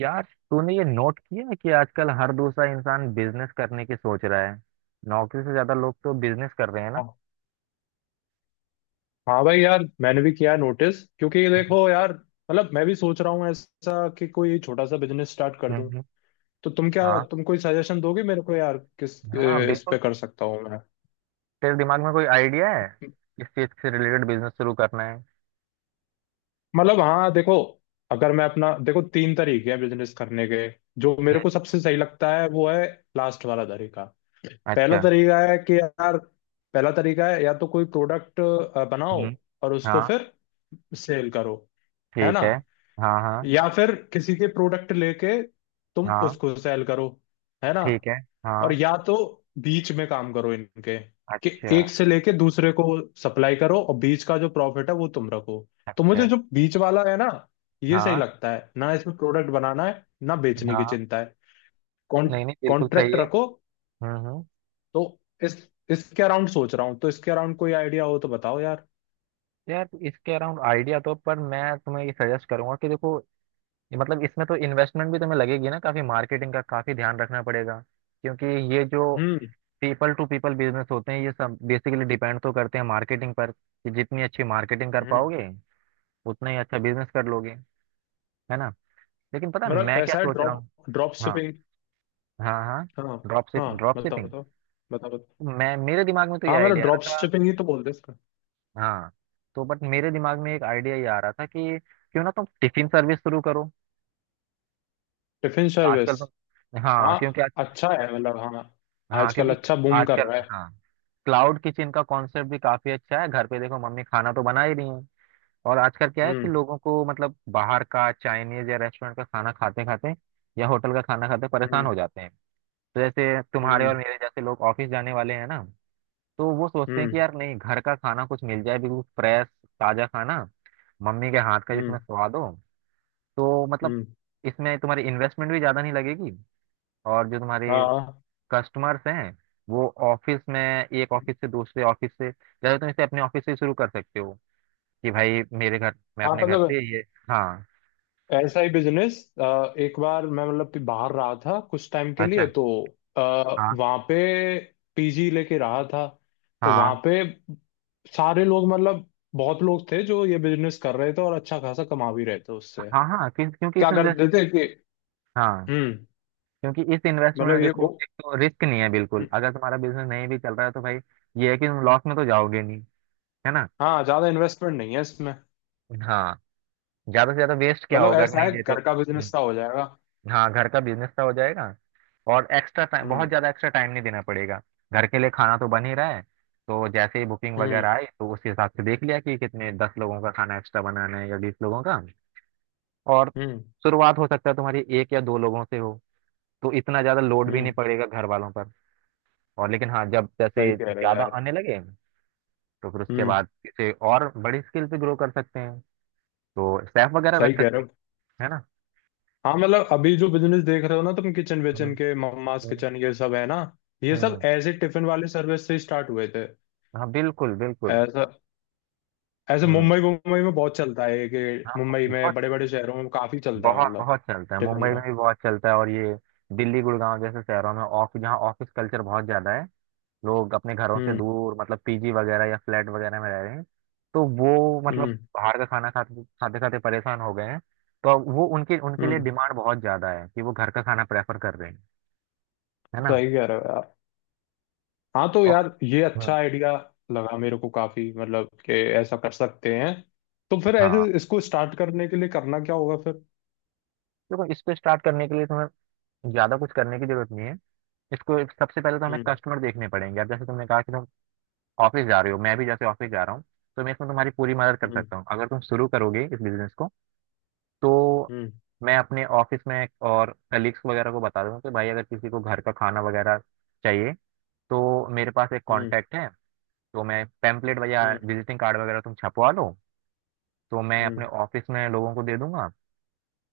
यार, तूने ये नोट किया है कि आजकल हर दूसरा इंसान बिजनेस करने की सोच रहा है। नौकरी से ज्यादा लोग तो बिजनेस कर रहे हैं ना। हाँ, हाँ भाई, यार मैंने भी किया है नोटिस क्योंकि ये हम्म। देखो यार। मतलब मैं भी सोच रहा हूँ ऐसा कि कोई छोटा सा बिजनेस स्टार्ट कर दूं। हम्म। तो तुम, क्या हाँ, तुम कोई सजेशन दोगे मेरे को यार, हाँ इस पे बिल्कुल। कर सकता हूँ मैं। तेरे दिमाग में कोई आइडिया है? किस चीज से रिलेटेड बिजनेस शुरू करना है? मतलब हाँ देखो, अगर मैं अपना देखो, तीन तरीके हैं बिजनेस करने के। जो मेरे हम्म। को सबसे सही लगता है वो है लास्ट वाला तरीका। पहला अच्छा। तरीका है कि यार, पहला तरीका है या तो कोई प्रोडक्ट बनाओ हम्म। और उसको हाँ, फिर सेल करो, है ठीक ना। है। हाँ, हाँ। या फिर किसी के प्रोडक्ट लेके तुम हाँ, उसको सेल करो, है ना। ठीक है। और हाँ। या तो बीच में काम करो इनके, कि अच्छा। एक से लेके दूसरे को सप्लाई करो और बीच का जो प्रॉफिट है वो तुम रखो। तो अच्छा। मुझे जो बीच वाला है ना, ये सही हाँ, लगता है ना। इसमें प्रोडक्ट बनाना है ना बेचने की हाँ। चिंता है। कॉन् नहीं नहीं, बिल्कुल सही कॉन्ट्रैक्ट है। रखो। हम्म। हम्म। तो इस इसके अराउंड सोच रहा हूँ, तो इसके अराउंड कोई आइडिया हो तो बताओ यार। यार, इसके अराउंड आइडिया तो पर मैं तुम्हें ये सजेस्ट करूंगा कि देखो, ये मतलब इसमें तो इन्वेस्टमेंट भी तुम्हें लगेगी ना, काफी मार्केटिंग का काफी ध्यान रखना पड़ेगा। क्योंकि ये जो हम्म। पीपल टू पीपल बिजनेस होते हैं, ये सब बेसिकली डिपेंड तो करते हैं मार्केटिंग पर कि जितनी अच्छी मार्केटिंग कर हम्म। पाओगे उतना ही अच्छा बिजनेस कर लोगे। है ना। लेकिन पता है मतलब मैं क्या ऐसा है सोच रहा ड्रॉप हूँ? ड्रॉप हाँ। शिपिंग। हाँ, हाँ। हाँ, ड्रॉप हाँ, शिपिंग बताओ, बताओ, बताओ, बताओ। मैं मेरे दिमाग में तो ये हाँ मतलब आइडिया आ ड्रॉप रहा था। शिपिंग ही तो बोलते हैं इसका। हाँ, तो बट मेरे दिमाग में एक आइडिया ये आ रहा था कि क्यों ना तुम टिफिन सर्विस शुरू करो। Tiffin service? आजकल तो हाँ, हाँ क्योंकि अच्छा है, मतलब हाँ। हाँ, आजकल क्योंकि अच्छा बूम कर आजकल रहा है। हाँ क्लाउड किचन का कॉन्सेप्ट भी काफी अच्छा है। घर पे देखो, मम्मी खाना तो बना ही रही है। और आजकल क्या है कि हम्म। लोगों को मतलब बाहर का चाइनीज या रेस्टोरेंट का खाना खाते खाते या होटल का खाना खाते परेशान हम्म। हो जाते हैं। तो जैसे तुम्हारे हम्म। और मेरे जैसे लोग ऑफिस जाने वाले हैं ना, तो वो सोचते हैं हम्म। कि यार नहीं, घर का खाना कुछ मिल जाए, बिल्कुल फ्रेश ताजा खाना, मम्मी के हाथ का जिसमें हम्म। स्वाद हो। तो मतलब हम्म। इसमें तुम्हारी इन्वेस्टमेंट भी ज्यादा नहीं लगेगी। और जो तुम्हारी हाँ, कस्टमर्स हैं, वो ऑफिस में, एक ऑफिस से दूसरे ऑफिस से, जैसे तुम इसे अपने ऑफिस से शुरू कर सकते हो कि भाई मेरे घर, मैं हाँ, अपने घर से मतलब ये। हाँ। ऐसा ही बिजनेस। एक बार मैं मतलब बाहर रहा था कुछ टाइम के लिए अच्छा। तो हाँ, वहां पे पीजी लेके रहा था। तो वहां हाँ। पे सारे लोग, मतलब बहुत लोग थे जो ये बिजनेस कर रहे थे और अच्छा खासा कमा भी रहे थे उससे। हाँ, हाँ क्योंकि इस क्या करते इन्वेस्ट थे कि। हाँ, हम्म। क्योंकि इस इन्वेस्टमेंट मतलब में ये वो। देखो, एक तो रिस्क नहीं है बिल्कुल, हम्म। अगर तुम्हारा बिजनेस नहीं भी चल रहा है तो भाई ये है कि तुम लॉस में तो जाओगे नहीं। है ना। हाँ ज्यादा इन्वेस्टमेंट नहीं है इसमें। हाँ, ज्यादा से ज्यादा वेस्ट क्या मतलब होगा अगर ऐसा नहीं है, दे तो। घर का बिजनेस सा हो जाएगा। हाँ, घर का बिजनेस का हो जाएगा। और एक्स्ट्रा टाइम बहुत हम्म। ज्यादा एक्स्ट्रा टाइम नहीं देना पड़ेगा। घर के लिए खाना तो बन ही रहा है, तो जैसे ही बुकिंग हम्म। वगैरह आई तो उसके हिसाब से देख लिया कि कितने दस लोगों का खाना एक्स्ट्रा बनाना है या बीस लोगों का। और हम्म। शुरुआत हो सकता है तुम्हारी एक या दो लोगों से हो, तो इतना ज्यादा लोड भी हम्म। नहीं पड़ेगा घर वालों पर। और लेकिन हाँ, जब सही जैसे कह रहे हो ज्यादा यार। आने लगे, तो फिर उसके हम्म। बाद इसे और बड़ी स्केल पे ग्रो कर सकते हैं। तो स्टाफ वगैरह सही रख कह रहे सकते हो। हैं। है ना। हाँ मतलब अभी जो बिजनेस देख रहे हो ना तुम, किचन हम्म। विचन के, मम्मास हम्म किचन, ये सब है ना, ये सब हम्म। ऐसे टिफिन वाले सर्विस से स्टार्ट हुए थे। हाँ बिल्कुल बिल्कुल। ऐसा, ऐसे हम्म। मुंबई मुंबई में बहुत चलता है, कि हाँ, मुंबई में, बहुत। बड़े बड़े शहरों में काफी चलता है, मतलब। बहुत चलता है, टिफिन मुंबई में वाला। भी बहुत चलता है। और ये दिल्ली, गुड़गांव जैसे शहरों में, ऑफिस जहाँ ऑफिस कल्चर बहुत ज्यादा है, लोग अपने घरों से हम्म। दूर मतलब पीजी वगैरह या फ्लैट वगैरह में रह रहे हैं, तो वो मतलब हम्म। बाहर का खाना खाते खाते खाते परेशान हो गए हैं। तो अब वो उनके उनके लिए हम्म। डिमांड बहुत ज्यादा है कि वो घर का खाना प्रेफर कर रहे हैं। है ना। सही कह रहे हो यार। हाँ तो और यार ये हम्म। अच्छा आइडिया लगा मेरे को, काफी, मतलब कि ऐसा कर सकते हैं। तो फिर ऐसे हाँ इसको स्टार्ट करने के लिए करना क्या होगा फिर? देखो, इसको स्टार्ट करने के लिए तुम्हें ज्यादा कुछ करने की जरूरत नहीं है। इसको सबसे पहले तो हमें हम्म। कस्टमर देखने पड़ेंगे। अब जैसे तुमने कहा कि तुम ऑफिस जा रहे हो, मैं भी जैसे ऑफिस जा रहा हूँ, तो मैं इसमें तुम्हारी पूरी मदद कर हम्म। सकता हूँ अगर तुम शुरू करोगे इस बिजनेस को। तो हम्म। मैं अपने ऑफिस में और कलीग्स वगैरह को बता दूंगा कि भाई अगर किसी को घर का खाना वगैरह चाहिए तो मेरे पास एक हम्म। कांटेक्ट है। तो मैं पैम्पलेट हम्म। वगैरह विजिटिंग कार्ड वगैरह तुम छपवा लो, तो मैं अपने हम्म। ऑफिस में लोगों को दे दूंगा।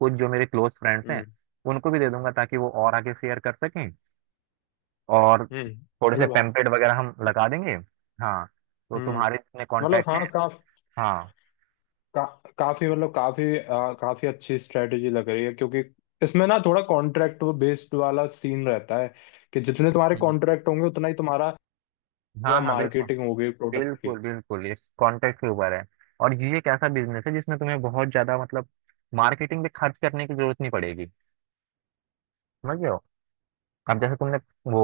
कुछ जो मेरे क्लोज फ्रेंड्स हैं हम्म। उनको भी दे दूंगा ताकि वो और आगे शेयर कर सकें। और हम्म। थोड़े से मतलब हाँ। पैम्पलेट वगैरह हम लगा देंगे। हाँ, तो हम्म। तुम्हारे इतने मतलब कांटेक्ट हाँ, हैं। हाँ। का, काफी, मतलब काफी अच्छी स्ट्रेटेजी लग रही है क्योंकि इसमें ना थोड़ा कॉन्ट्रैक्ट बेस्ड वाला सीन रहता है, कि जितने तुम्हारे कॉन्ट्रैक्ट होंगे उतना ही तुम्हारा होगा, हाँ। हाँ बिल्कुल, मार्केटिंग होगी प्रोडक्ट की। बिल्कुल इस कॉन्टेक्ट के ऊपर है। और ये एक ऐसा बिजनेस है जिसमें तुम्हें बहुत ज्यादा मतलब मार्केटिंग पे खर्च करने की जरूरत नहीं पड़ेगी। समझ रहे हो। अब जैसे तुमने वो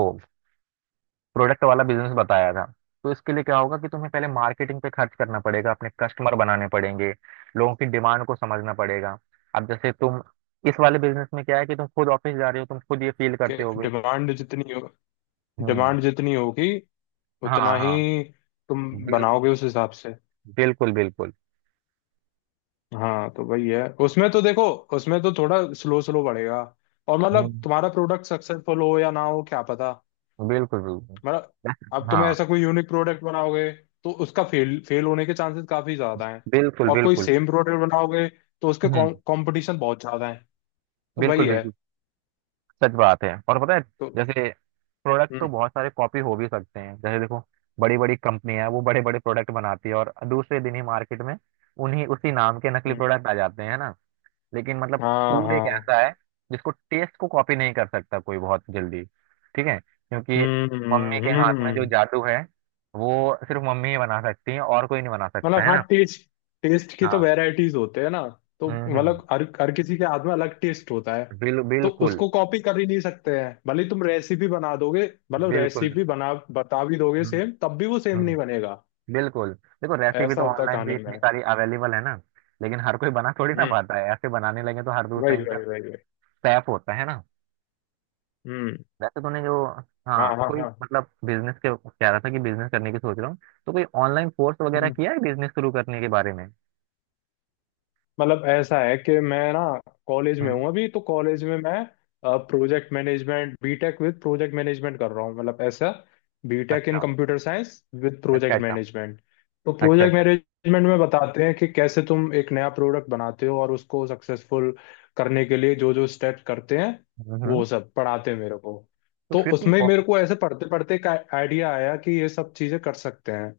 प्रोडक्ट वाला बिजनेस बताया था, तो इसके लिए क्या होगा कि तुम्हें पहले मार्केटिंग पे खर्च करना पड़ेगा, अपने कस्टमर बनाने पड़ेंगे, लोगों की डिमांड को समझना पड़ेगा। अब जैसे तुम इस वाले बिजनेस में क्या है कि तुम खुद ऑफिस जा रहे हो, तुम खुद ये फील कि करते होगे। हम्म। डिमांड जितनी होगी हाँ, उतना ही हाँ तुम बिल्कुल बनाओगे उस हिसाब से। बिल्कुल बिल्कुल। हाँ तो वही है उसमें तो देखो, उसमें तो थोड़ा स्लो स्लो बढ़ेगा और मतलब हम्म। तुम्हारा प्रोडक्ट सक्सेसफुल हो या ना हो क्या पता, बिल्कुल बिल्कुल मतलब। अब तुम हाँ ऐसा कोई यूनिक प्रोडक्ट बनाओगे तो उसका फेल फेल होने के चांसेस काफी ज्यादा हैं। बिल्कुल और कोई बिल्कुल। सेम प्रोडक्ट बनाओगे तो उसके हम्म। कंपटीशन बहुत ज्यादा है। तो बिल्कुल वही है बिल्कुल सच बात है। और पता है तो। जैसे प्रोडक्ट तो हम्म। बहुत सारे कॉपी हो भी सकते हैं, जैसे देखो, बड़ी बड़ी कंपनियां हैं, वो बड़े बड़े प्रोडक्ट बनाती है और दूसरे दिन ही मार्केट में उन्हीं उसी नाम के नकली हम्म। प्रोडक्ट आ जाते हैं। है ना। लेकिन मतलब हाँ, फूड एक हाँ। ऐसा है जिसको टेस्ट को कॉपी नहीं कर सकता कोई बहुत जल्दी। ठीक है, क्योंकि हम्म। मम्मी के हम्म। हाथ में जो हम्म। जादू है वो सिर्फ मम्मी ही बना सकती है और कोई नहीं बना सकता। मतलब है हाँ, ना। टेस्ट टेस्ट की तो हाँ। वैरायटीज होते हैं ना। तो हम्म। मतलब हर हर किसी के हाथ में अलग टेस्ट होता है। तो बिल्कुल उसको कॉपी कर ही नहीं सकते हैं, भले ही तुम रेसिपी बना दोगे, मतलब बिल्कुल रेसिपी बना बता भी दोगे हम्म। सेम, तब भी वो सेम नहीं हम्म बनेगा। बिल्कुल देखो, रेसिपी ऐसा तो होता है ऑनलाइन कहानी भी में। इतनी सारी अवेलेबल है ना, लेकिन हर कोई बना थोड़ी ना हम्म। पाता है। ऐसे बनाने लगे तो हर दूसरा वही, इंसान वही, वही, वही। सैफ होता है ना। हम्म। वैसे तूने जो हाँ, हाँ हाँ, कोई हाँ। मतलब बिजनेस के कह रहा था कि बिजनेस करने की सोच रहा हूँ, तो कोई ऑनलाइन कोर्स वगैरह हम्म। किया है बिजनेस शुरू करने के बारे में? मतलब ऐसा है कि मैं ना कॉलेज में हम्म। हूँ अभी, तो कॉलेज में मैं project management BTech with project management कर रहा हूँ, मतलब ऐसा, बीटेक इन अच्छा कंप्यूटर साइंस विद अच्छा प्रोजेक्ट अच्छा मैनेजमेंट। तो अच्छा प्रोजेक्ट अच्छा। मैनेजमेंट में बताते हैं कि कैसे तुम एक नया प्रोडक्ट बनाते हो और उसको सक्सेसफुल करने के लिए जो जो स्टेप्स करते हैं, हम्म। हम्म। वो सब पढ़ाते हैं मेरे को। तो तो उसमें मेरे को ऐसे पढ़ते पढ़ते एक आइडिया आया कि ये सब चीजें कर सकते हैं।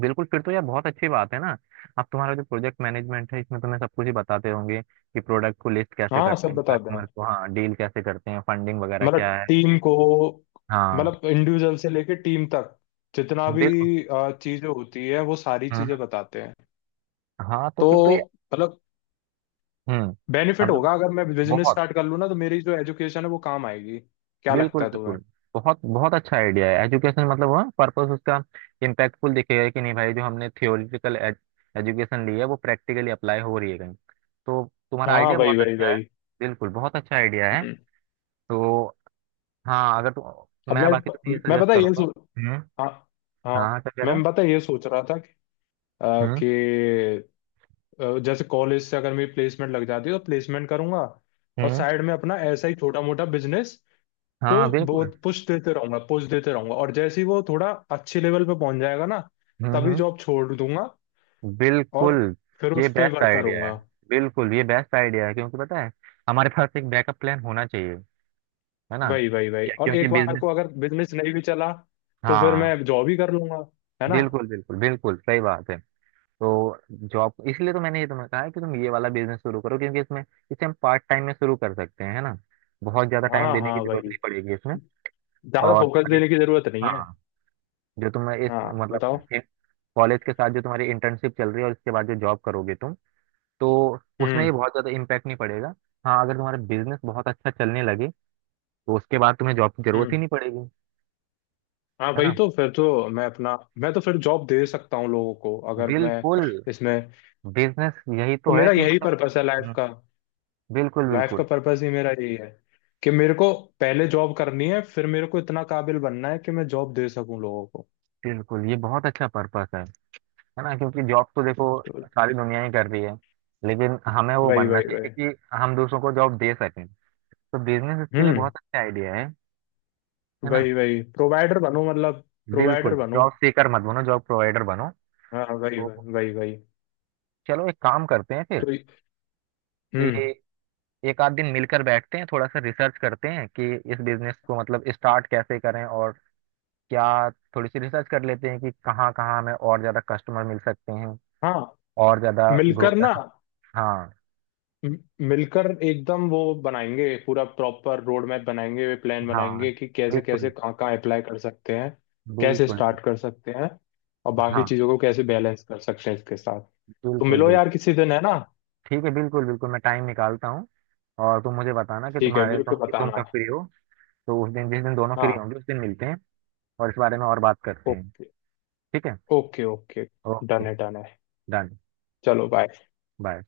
बिल्कुल, फिर तो यार बहुत अच्छी बात है ना। अब तुम्हारा जो प्रोजेक्ट मैनेजमेंट है, इसमें तुम्हें सब कुछ ही बताते होंगे कि प्रोडक्ट को लिस्ट कैसे हाँ करते सब हैं, बताते कस्टमर हैं, को हाँ डील कैसे करते हैं, फंडिंग वगैरह मतलब क्या है। टीम को, हाँ मतलब इंडिविजुअल से लेके टीम तक जितना भी बिल्कुल। चीजें होती है, वो सारी चीजें हम्म। बताते हैं। हाँ, तो फिर तो ये तो मतलब हम्म। बेनिफिट अब देखो, होगा अगर मैं बिजनेस बहुत स्टार्ट कर लूँ ना, तो मेरी जो एजुकेशन है वो काम आएगी। क्या बिल्कुल लगता है तुम्हें? बिल्कुल बहुत बहुत अच्छा आइडिया है। एजुकेशन मतलब वह पर्पस उसका इम्पैक्टफुल दिखेगा कि नहीं, भाई जो हमने थियोरिटिकल एजुकेशन ली है वो प्रैक्टिकली अप्लाई हो रही है कहीं। तो तुम्हारा हाँ, आइडिया भाई, बहुत भाई, अच्छा है। भाई। बिल्कुल बहुत अच्छा आइडिया है। हम्म। तो हाँ, अगर तुम अब मैं मैं, बाकी तुम्हें ये सजेस्ट पता है ये करूंगा। सोच। हम्म। हाँ, हाँ। हाँ, क्या कह रहे हो? मैं पता है ये सोच रहा था कि, अ, हम्म। कि जैसे कॉलेज से अगर मेरी प्लेसमेंट लग जाती है तो प्लेसमेंट करूंगा। और हम्म। साइड में अपना ऐसा ही छोटा मोटा बिजनेस को हाँ बिल्कुल। बहुत पुश देते रहूंगा, पुश देते रहूंगा, और जैसे ही वो थोड़ा अच्छे लेवल पे पहुंच जाएगा ना, तभी हम्म। जॉब छोड़ दूंगा बिल्कुल और फिर ये उस पे बेस्ट वर्क आइडिया है। करूंगा। बिल्कुल ये बेस्ट आइडिया है, क्योंकि पता है हमारे पास एक बैकअप प्लान होना चाहिए। है ना। वही, वही, वही, क्या, और क्योंकि एक बार बिजनेस को अगर बिजनेस नहीं भी चला तो फिर हाँ मैं जॉब ही कर लूंगा, है ना। बिल्कुल बिल्कुल बिल्कुल सही बात है। तो जॉब, इसलिए तो मैंने ये तुम्हें कहा है कि तुम ये वाला बिजनेस शुरू करो, क्योंकि इसमें इसे हम पार्ट टाइम में शुरू कर सकते हैं। है ना। बहुत ज्यादा टाइम हाँ, देने की हाँ जरूरत वही, नहीं पड़ेगी इसमें। ज्यादा और फोकस देने की जरूरत नहीं है। हाँ, जो तुम इस हाँ मतलब बताओ। कॉलेज के साथ जो तुम्हारी इंटर्नशिप चल रही है और इसके बाद जो जॉब करोगे तुम, तो उसमें हम्म। ये बहुत ज़्यादा इम्पैक्ट नहीं पड़ेगा। हाँ, अगर तुम्हारा बिजनेस बहुत अच्छा चलने लगे तो उसके बाद तुम्हें जॉब की जरूरत ही हम्म। नहीं पड़ेगी। हाँ है वही, ना। तो फिर तो मैं अपना, मैं तो फिर जॉब दे सकता हूँ लोगों को अगर मैं बिल्कुल। इसमें। बिजनेस यही तो तो है मेरा कि यही मतलब पर्पस है लाइफ हम्म। का, बिल्कुल लाइफ का बिल्कुल पर्पस ही मेरा यही है, कि मेरे को पहले जॉब करनी है फिर मेरे को इतना काबिल बनना है कि मैं जॉब दे सकूं लोगों को। बिल्कुल, ये बहुत अच्छा पर्पस है। है ना। क्योंकि जॉब तो देखो तो सारी दुनिया ही कर रही है, लेकिन हमें वो वही, बनना वही, चाहिए वही। कि हम दूसरों को जॉब दे सकें। तो बिजनेस इसके लिए हम्म। बहुत अच्छा आइडिया है। है ना। वही, वही, प्रोवाइडर बनो, मतलब प्रोवाइडर बिल्कुल, बनो। जॉब सीकर मत बनो, जॉब प्रोवाइडर बनो। हाँ, वही, तो वही, वही, वही। चलो, एक काम करते हैं फिर, तो। हम्म। कि एक आध दिन मिलकर बैठते हैं, थोड़ा सा रिसर्च करते हैं कि इस बिजनेस को मतलब स्टार्ट कैसे करें, और क्या थोड़ी सी रिसर्च कर लेते हैं कि कहाँ कहाँ हमें और ज्यादा कस्टमर मिल सकते हैं हाँ और ज्यादा ग्रो मिलकर कर ना, सकते हाँ। म- मिलकर एकदम वो बनाएंगे, पूरा प्रॉपर रोड मैप बनाएंगे, वे प्लान हाँ बनाएंगे कि कैसे कैसे बिल्कुल कहाँ कहाँ अप्लाई कर सकते हैं, बिल्कुल कैसे बिल्कुल, स्टार्ट कर सकते हैं, और बाकी हाँ चीज़ों को कैसे बैलेंस कर सकते हैं इसके साथ। तो बिल्कुल मिलो बिल्कुल। यार किसी दिन, है ना। ठीक है बिल्कुल बिल्कुल मैं टाइम निकालता हूँ। और तुम मुझे बताना कि ठीक है, तुम्हारे मेरे तुम को कि तुम कब बताना। फ्री हो। तो उस दिन, जिस दिन दोनों फ्री हाँ। होंगे, उस दिन मिलते हैं और इस बारे में और बात करते हैं। ओके। ठीक है। Okay, okay. ओके। डन है, डन है। डन। चलो, बाय। बाय।